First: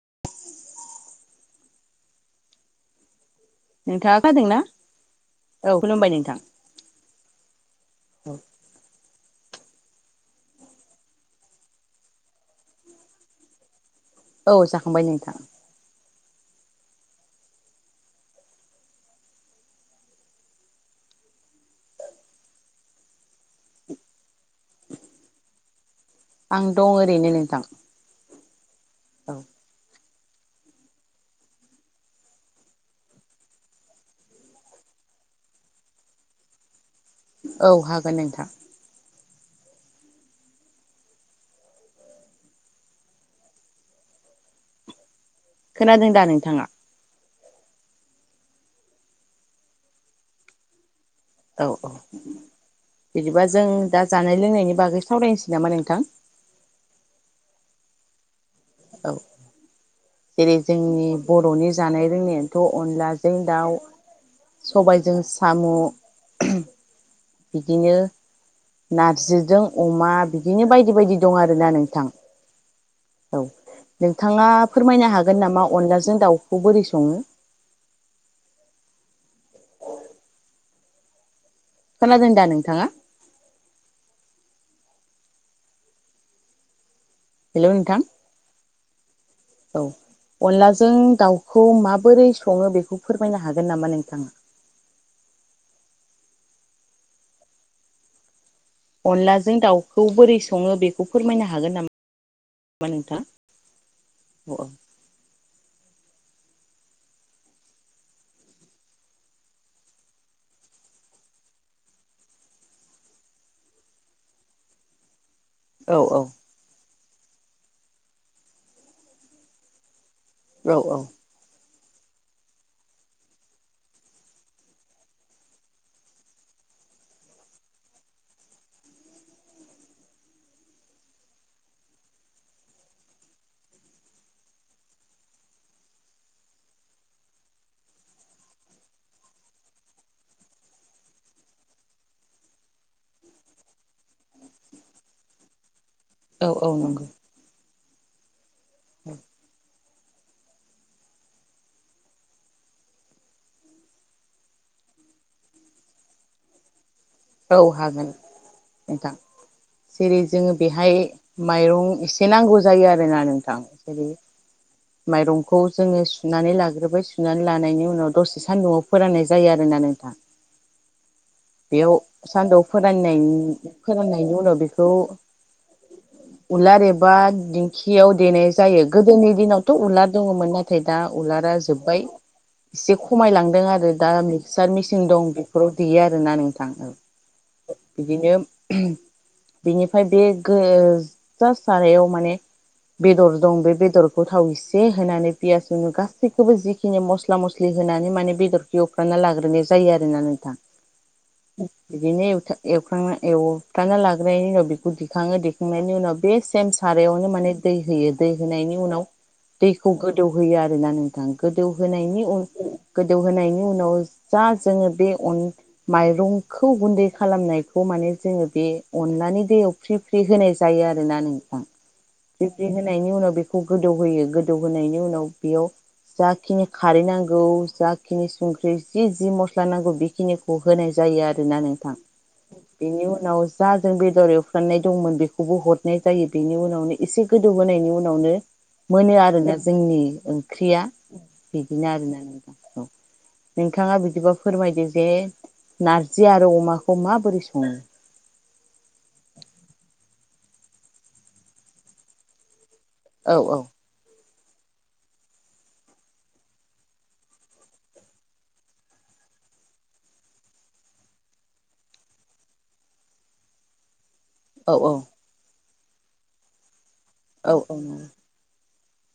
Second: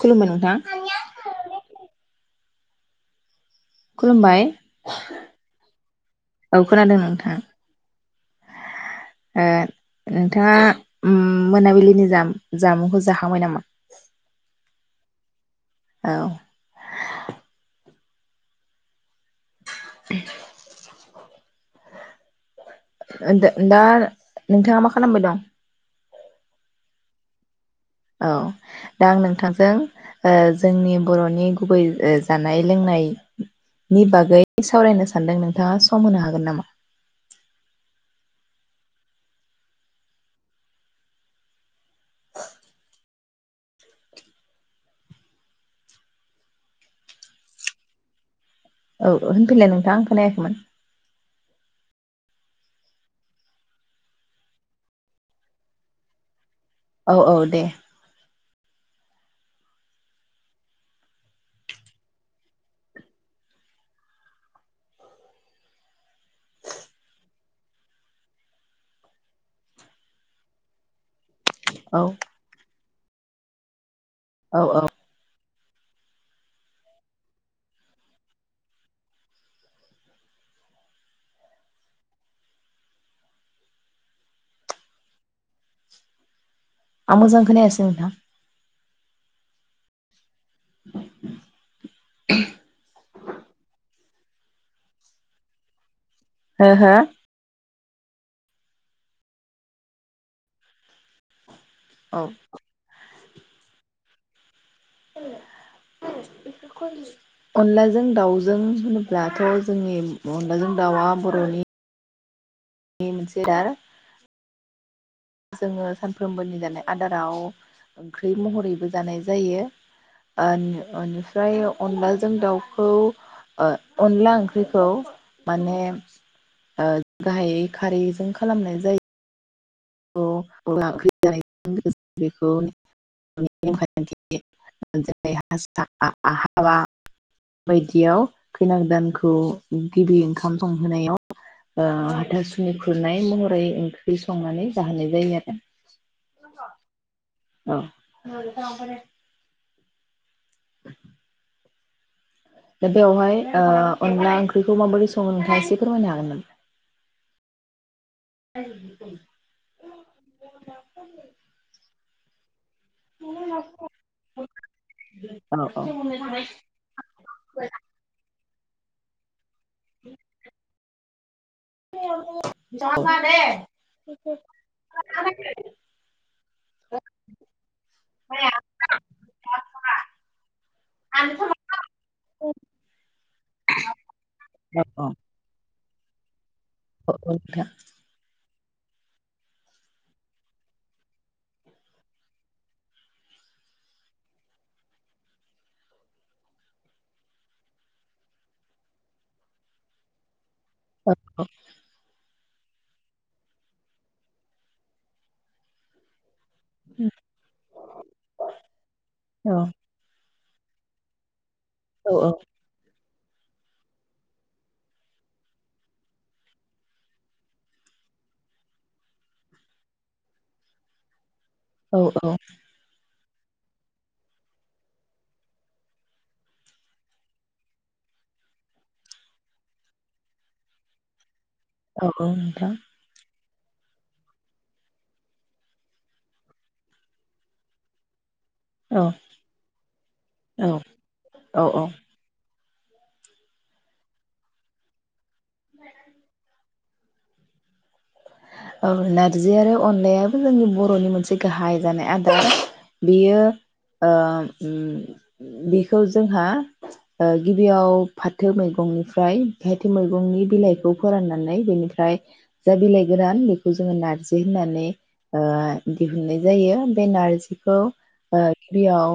खुलुमबाय नोंथां नोंथाङा खुलुमबाय खोनादोंना औ खुलुमबाय नोंथां औ खोनादों नोंथां ओ नोंथाङा ओम मोनाबिलिनि जाम जामुंखौ जाखांबाय नामा? औ जाखांबाय नोंथां। औ [inaudible] द-दा नोंथाङा मा खालामबाय दं? आं दं ओरैनो नोंथां। औ दा आं औ नोंथांजों ओ जोंनि बरनि गुबै ओ जानाय लोंनायनि बागै सावरायनो सानदों नोंथाङा सम होनो हागोन नामा? औ हागोन नोंथां। खोनादों दा नोंथाङा? औ होनफैलाय नोंथाङा आं खोनाया खैमोन? औ औ बिदिबा जों दा जानाय लोंनायनि बागै सावरायनोसै नामा नोंथां। औ औ दे। औ जेरै जोंनि बर'नि जानाय रोंनायानोथ अनलाजों दाउ सबायजों साम। बिदिनो नारजिजों अमा बिदिनो बायदि बायदि। दं आरोना औ नोंथां। औ। नोंथाङा औ औ फोरमायनो हागोन नामा। अनलाजों दाउखौ बोरै संङो। खोनादों दा नोंथाङा। आं मोजां खोनायासै नोंथां। औ। अनलाजों दाउखौ माबोरै सङो बेखौ। फोरमायनो हागोन नामा नोंथाङा। हो हो। अनलाजों दाउखौ बोरै सङो बेखौ फोरमायनो। हागोन नामा औ ना नोंथां। [unintelligible] [inaudible] अनलाजों दाउजों होनोब्लाथ' जोंनि अनलाजों दाउआ बर'नि। बे मोनसे [unintelligible] जोङो औ औ सानफ्रोमबोनि दानाय। आदाराव ओंख्रि महरैबो जानाय जायो। औ औ ओ निफ्राय। अनलाजों दाउखौ ओ अनला ओंख्रिखौ माने ओ गाहायै खारैजों खालामनाय जायो। [unintelligible] बायदियाव खैना गोदानखौ गिबि ओंखाम संहोनायाव ओ हाथासुनि खुरनाय महरै ओंख्रि संनानै। जाहोनाय जायो आरो। औ औ नंगौ। औ। [unintelligible] [unintelligible] दा बेवहाय ओ अनला ओंख्रिखौ माबोरै सङो नोंथाङा एसे फोरमायनो हागोन नामा। औ हागोन नोंथां जेरै जोङो बेहाय माइरं एसे। नांगौ। जायो आरोना नोंथां जेरै माइरंखौ जोङो हागोन नामा? औ सुनानै लाग्रोबाय सुनानै लानायनि उनाव दसे। सान्दुआव फोराननाय जायो आ। नोंथां। बेयाव। सानदौ फोरान फोराननायनि उनाव बेखौ उलार एबा दिंखियाव देनाय जायो गोदोनि दिनावथ' उलार दङमोन नाथाय दा उलारा जोब्बाय एसे खमायलांदों आरो दा मिक्सार मेसिन दं बेफोराव। देयो आरो ना नोंथां। [unintelligible] बेनिफ्राय बे गो ओ जा सारायाव माने बेदर दं बे बेदरखौ थाव एसे होनानै पियास होनु गासैखौबो जिखिनि मस्ला मस्लि होनानै माने बेदरखौ एवफ्रना लाग्रोनाय जायो आरोना नोंथां [unintelligible] एव एव एवफ्राना लाग्रोनायनि उनाव बेखौ दैखाङो दिखांनायनि उनाव बे सेम सारायावनो माने दै होयो दै होनायनि उनाव दैखौ गोदौ होयो आरोना नोंथां गोदौहोनायनि उन गोदौ होनायनि उनाव जा जोङो बे अन माइरं खौ गुन्दै खालामनायखौ माने जोङो बे अनलानि दैयाव फ्रि फ्रि होनाय जायो आरोना नों औ औ फ्रि फ्रि होनायनि उनाव बे बेखौ गोदौ होयो गोदौ होनायनि उनाव बेयाव जाखिनि खारै नांगौ जाखिनि संख्रि जि जि मस्ला नांगौ बेखिनिखौ होनाय जायो आरो गोना नोंथां औ नोंथां बेनि उनाव जा जों बेदर एवफ्राननाय दंमोन बेखौबो हरनाय जायो बेनि उनावनो एसे गोदौबोनायनि उनावनो औ मोनो आरोना जोंनि औ नोंथां औ ओंख्रिया औ औ बिदिनो आरोना नों औ नोंथाङा बिदिबा फोरमायदो जे नारजि जि आरो अमाखौ माबोरै सङो औ नारजि आरो अनलायाबो जोंनि बर'नि मोनसे गाहाय जानाय आदार औ बियो औ ओ ओम बेखौ जोंहा ओ गिबियाव फाथो मैगंनिफ्राय फाथो मैगंनि बिलाइखौ फोराननानै बेनिफ्राय जा बिलाइ गोरान बेखौ जोङो नारजि जि औ होननानै ओ दिहुननाय जायो बे औ औ नारजिखौ नंगौ ओ बियाव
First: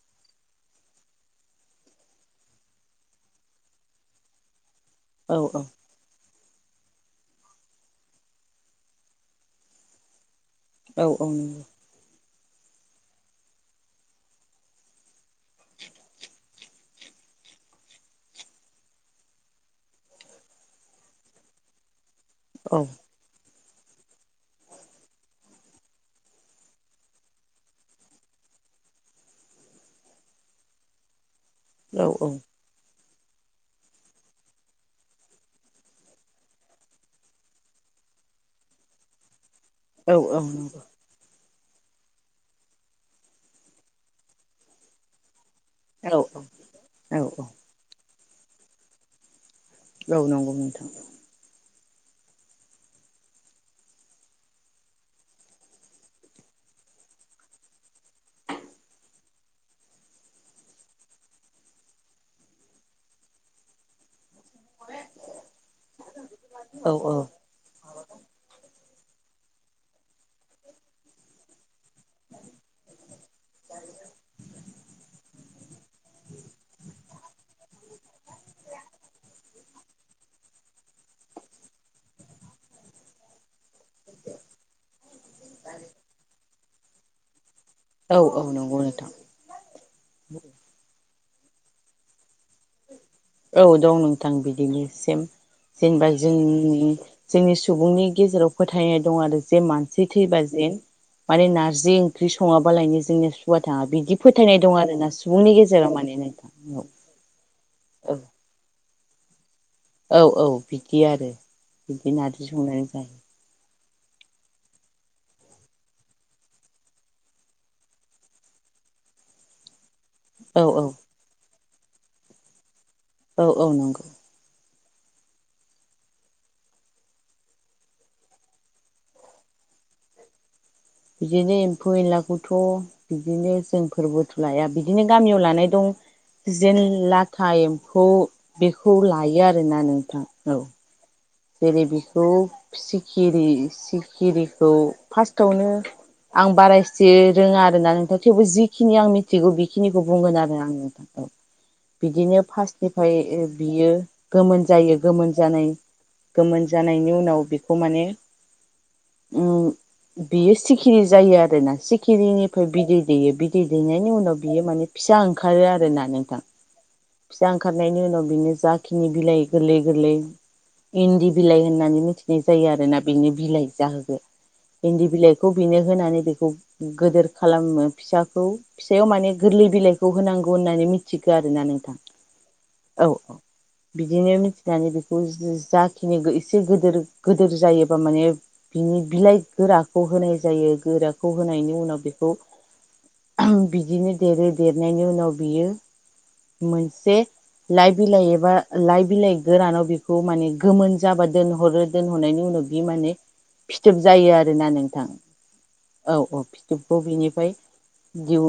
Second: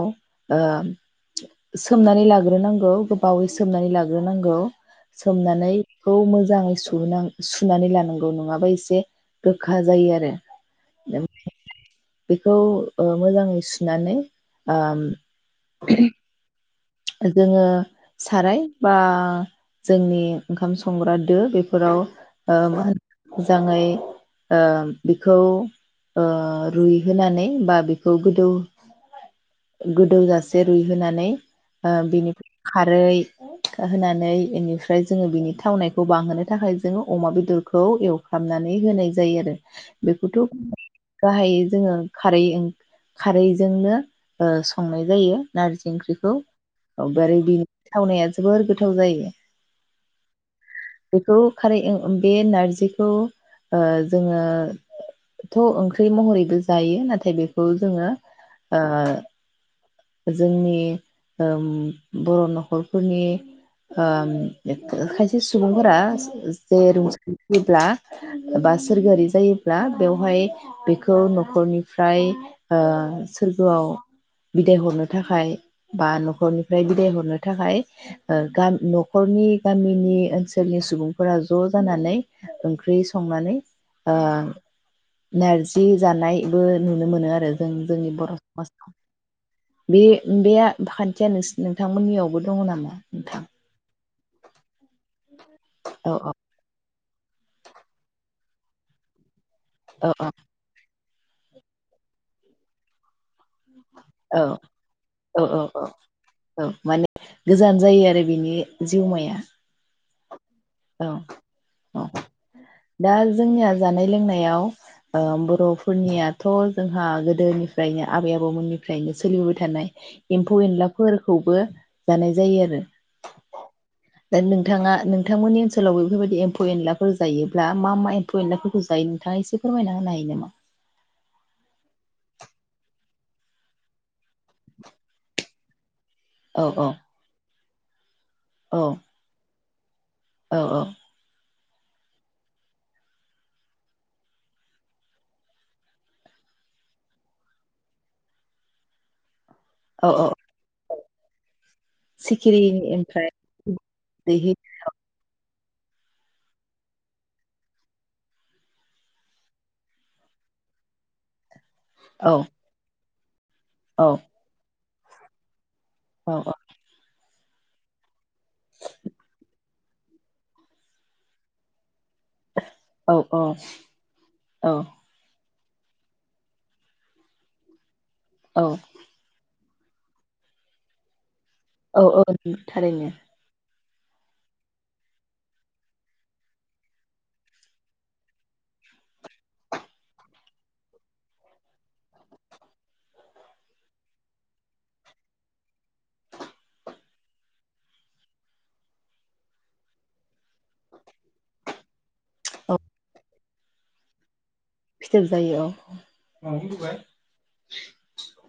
ओ सोमनानै लाग्रोनांगौ गोबावै सोमनानै लाग्रोनांगौ औ सोमनानैखौ मोज जाङै सुनां सुनानै लानांगौ नङाबा एस से गोखा जायो आरो औ औ नंगौ बेखौ ओ मोजाङै सुनानै ओम जोङो साराय बा जोंनि ओंखाम संग्रा दो बेफोराव ओम मा औ होन [unintelligible] जाङै ओ बेखौ ओ रुइहोनानै बा बेखौ गोदौ गोदौजासे रुइहोनानै ओ बेनिफ्राय खारै होनानै इनिफ्राय जोङो बिनि थावनायखौ बांहोनो थाखाय जोङो अमा बेदरखौ एवफ्रामनानै होनाय जायो आरो बेखौथ' गाहाय जोङो खारै ओं खारैजोंनो ओ संनाय जायो। नारजि औ ओंख्रिखौ। औ बोरै बि थावनाया जोबोर गोथाव जायो। औ नंगौ नोंथां। बेखौ खारै ओं बे नारजिखौ ओ जोङो थ'ओंख्रि महरैबो जायो नाथाय बेखौ जोङो ओ जोंनि ओम बर' न'खरफोरनि ओम। [inaudible] खायसे सुबुंफोरा औ [unintelligible] सोरगोआरि जायोब्ला बेवहाय बेखौ न'खरनि। फ्राय ओ सोरगोआव बिदाय हरनो थाखाय। बा न'खरनिफ्राय बिदाय हरनो थाखाय ओ गाम न'खरनि गामिनि ओनसोलनि सुबुं। फोरा ज' जानानै। ओंख्रि संनानै ओ नारजि जानाय। बो नुनो मोनो आरो। जों जोंनि औ बर' औ नंगौ समाजाव नोंथां बे बे। खान्थिया नोंसि नोंथांमोननियावबो दङ नामा। नोंथां औ दं नों। थां बिदिनो सेम। जेनेबा औ औ जोंनि जोंनि सुबुंनि गेजेराव। फोथायनाय दं आरो। जे मानसि औ औ थैबा जे। माने नारजि ओंख्रि सङाबालायनो जों वा थाङा बिदि औ फोथायनाय दं आरोना औ सुबुंनि औ औ गेजेराव माने औ नोंथां। माने गोजान जायो औ आरो बिनि। जिउमाया। औ औ। बिदि औ आरो औ बिदि नार्जि संनानै दा जायो। जोंनिया जानाय लोंनायाव ओ बर'फोरनियाथ' जोंहा गोदोनिफ्रायनो आबै आबौमोननिफ्रायनो सोलिबोबाय थानाय। एम्फौ औ औ एनलाफोरखौबो। जानाय जायो आरो। औ औ नंगौ। थाङा नोंथांमोननि। ओनसोलाव बेफोरबायदि एम्फौ एनलाफोर जायोब्ला मा मा एम्फौ एनलाफोरखौ जायो नोंथाङा एसे फोरमायना होनो हायो नामा। बिदिनो एम्फौ एनलाखौथ' बिदिनो जोंफोरबोथ' लाया बिदिनो गामियाव लानाय दं। औ जेन औ लाथा एम फौ औ बेखौ लायो आरो। दोननानै औ जेरै बेखौ सिखिरि सिखिरिखौ फार्स्टआवनो आं बाराएसे रोङा आरोना नोंथां थेवबो जिखिनि आं मिथि थिगौ बेखिनिखौ औ औ बुंगोन आरो आं नोंथां। औ बिदिनो सिखिरि ओमफ्राय फार्स्टनिफ्राय बियो दैहि गोमोन जायो गोमोन जानाय गोमोन जानायनि उनाव बेखौ माने बियो सिखिरि जायो आरो। औ सिखिरिनिफ्राय बिदै दैयो बि बिदै औ दैनायनि उनाव बियो माने फिसा ओंखारो आ रोना नोंथां। औ फिसा ओंखारनायनि उनाव बिनो जाखिनि बिलाइ गोरलै गोरलै इन्दि बिलाइ होननानै मिथि नाय जायो आरो ना औ बेनि बिलाइ जाहोखौ औ इन्दि बिलाइ खौ बेनो होनानै बेखौ गिदिर खालामो। फिसाखौ औ फिसायाव माने गोरलै बिलाइखौ होनांगौ होननानै मिथियो औ औ थारैनो। औ बिदिनो मिथिनानै बेखौ जाखिनि एसे गिदिर गिदिर जायोबा माने बिनि बिलाइ गोराखौ होनाय जायो गोराखौ होनायनि उनाव बेखौ बिदिनो देरो देरनायनि उनाव बियो मोनसे लाइ बिलाइ एबा लाइ बिलाइ गोरानाव बेखौ माने गोमोन जाबा दोनहरो। दोनहनायनि उनाव औ बियो माने फिथोब जायो आ रोना नोंथां फिथोब जायो औ औ फिथोबखौ बिनिफ्राय दिहु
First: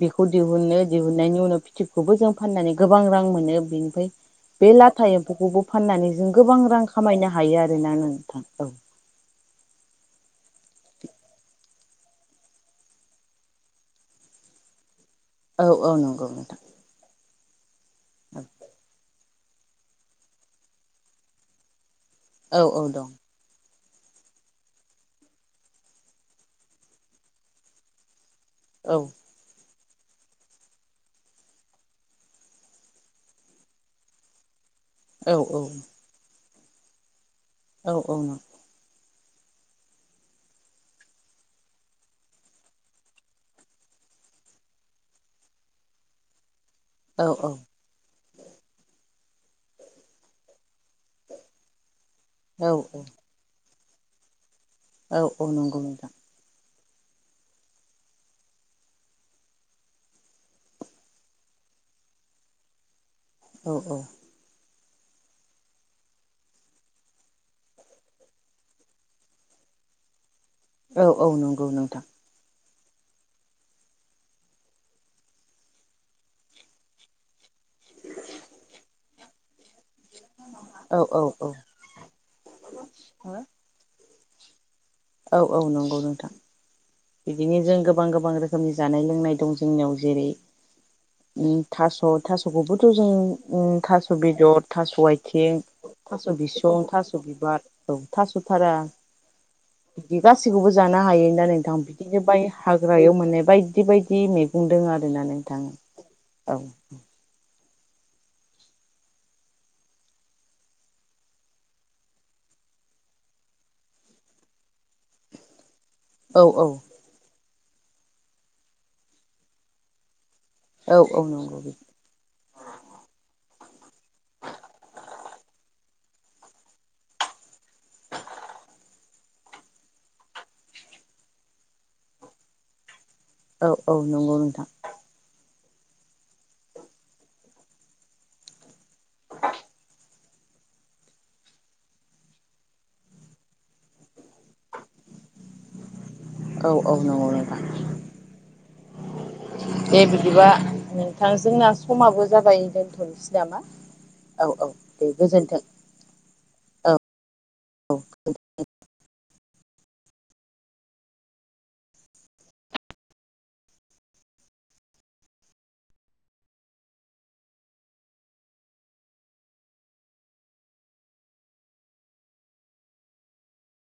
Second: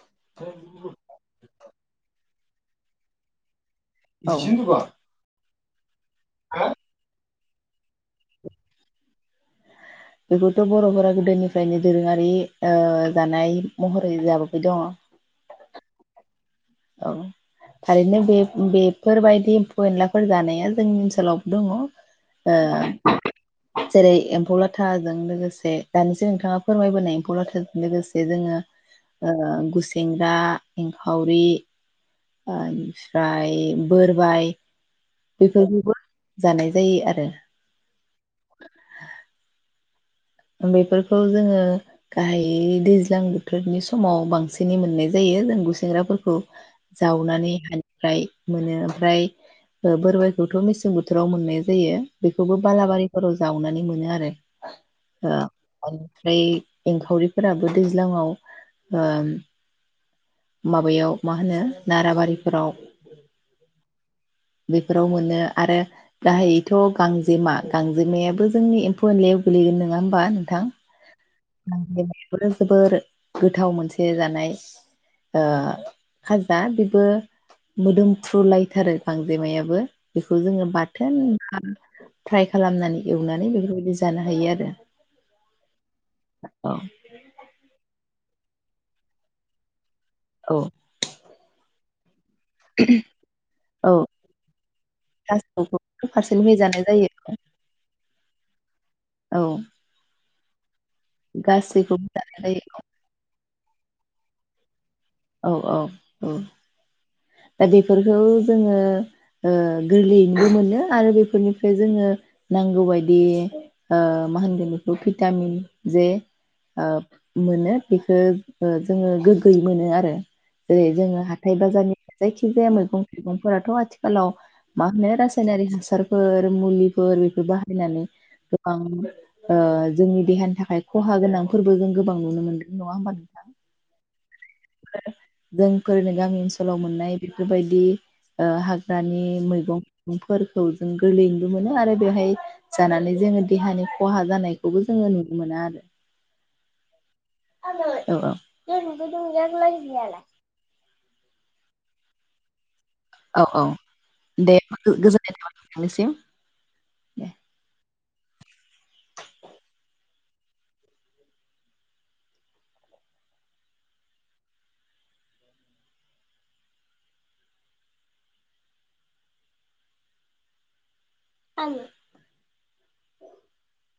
बेखौ दिहुनो दिहुननायनि उनाव फिथोबखौबो जों फाननानै गोबां रां मोनो। बेनि फ्राय औ बे औ लाथाय एमफौवखौबो फाननानै जो गोबां रां खामायनो हायो आरो ना नोंथां। औ बेखौथ' बरफोरा गोदोनिफ्रायनो दोरोङारि ओ दानाय महरै लाबोबाय दङ। औ औ नंगौ नोंथां। औ थारैनो बे बेफोरबायदि। एम्फौ-एनलाफोर जानाया जोंनि ओनसोलावबो दङ। औ औ दं। जेरै एम्फौ-लाथाजों लोगोसे दानिसो नोंथाङा फोरमायबोनाय एम्फौ लाथाजों लोगोसे - जे जोङो औ गुसें सेंग्रा, इंखावरि ओफ्राय बोरबाय औ औ बेफोरखौबो जानाय जायो आरो औ औ नंगौ। [inaudible] बेफोरखौ जोङो गाहायै दैज्लां-बोथोरनि समाव बांसिनै मोननाय जायो जों गुसेंग्राफोरखौ जावनानै औ हानिफ्राय मोनो ओमफ्राय बोरबायाइखौथ' मेसें बोथोराव मोननाय जायो। बेखौबो औ बालाबारिफोराव जावनानै मो नो आरो औ ओ औ नंगौ नोंथां ओमफ्राय एंखावरिफोराबो दैज्लाङाव ओ माबायाव मा होनो नाराबारिफोराव औ औ बेफोराव मोनो आरो गाहायैथ' गांजेमा गांजेमायाबो जोंनि एम्फौ एनलायाव गोग्लैगोन नङा होमबा नोंथां औ औ नंगौ नोंथां। बेफोरो जोबोर गोथाव मोनसे जानाय ओ खाजा बेबो मोदोमफ्रुलायथारो गांजेमायाबो बेखौ जोङो औ बाथोन औ औ फ्राय खालामनानै एवनानै बेफोरबायदि जा जानो हायो आरो औ औ नंगौ नोंथां बिदिनो जों गोबां गोबां रोखोमनि जानाय लोंनाय दं जोंनियाव जेरै औ औ उ थास थास'खौबोथ' जों ओ औ थास' बेदर, थास' आथिं, गासैखौबो थास' फारसेनिफ्राय बिसं, जानाय जायो थास' बिबार, औ थास' थारा औ बिदि गा सैखौबो जानो हायो ना गासैखौबो नोंथां। बाय जानाय जायो हाग्रायाव मोननाय बायदि बायदि मैगं दं आरो फैनानै औ थां औ औ दा बेफोरखौ जोङो ओ गोरलैयैनोबो मोनो आरो बेफोरनिफ्राय जोङो नांगौ बायदि ओ मा होनगोन बेखौ भिटामिन जे औ ओब मोनो बेखौ ओ जोङो गोगोयै मोनो आरो जेरै औ औ जोङो नंगौ हाथाय बाजारनि जेखि जाया मैगं थाइगंफोराथ' आथिखालाव मा होनो रासायनारि हासारफोर मुलिफोर बेफोर बाहायनानै गोबां ओ जोंनि देहानि थाखाय खहा गोनांफोरबो जों गोबां नुनो मोनदों नङा होमबा औ औ नंगौ नोंथां जोंफोरनो गामि ओनसोलाव मोननाय बेफोरबायदि ओ हा दानि मैगं मुंफोरखौ जों गोरलैयैनोबो मोनो आरो बेवहाय जानानै जोङो देहानि खहा जानायखौबो जोङो नुनो मोना आरो। औ औ औ दे बिदिबा नोंथां जोंना समाबो जाबाय [unintelligible] औ नामा औ औ दे औ गोजोननाय थाबाय गोजोन्थों औ नोंथांनिसिम। दे। औ [inaudible] [unintelligible]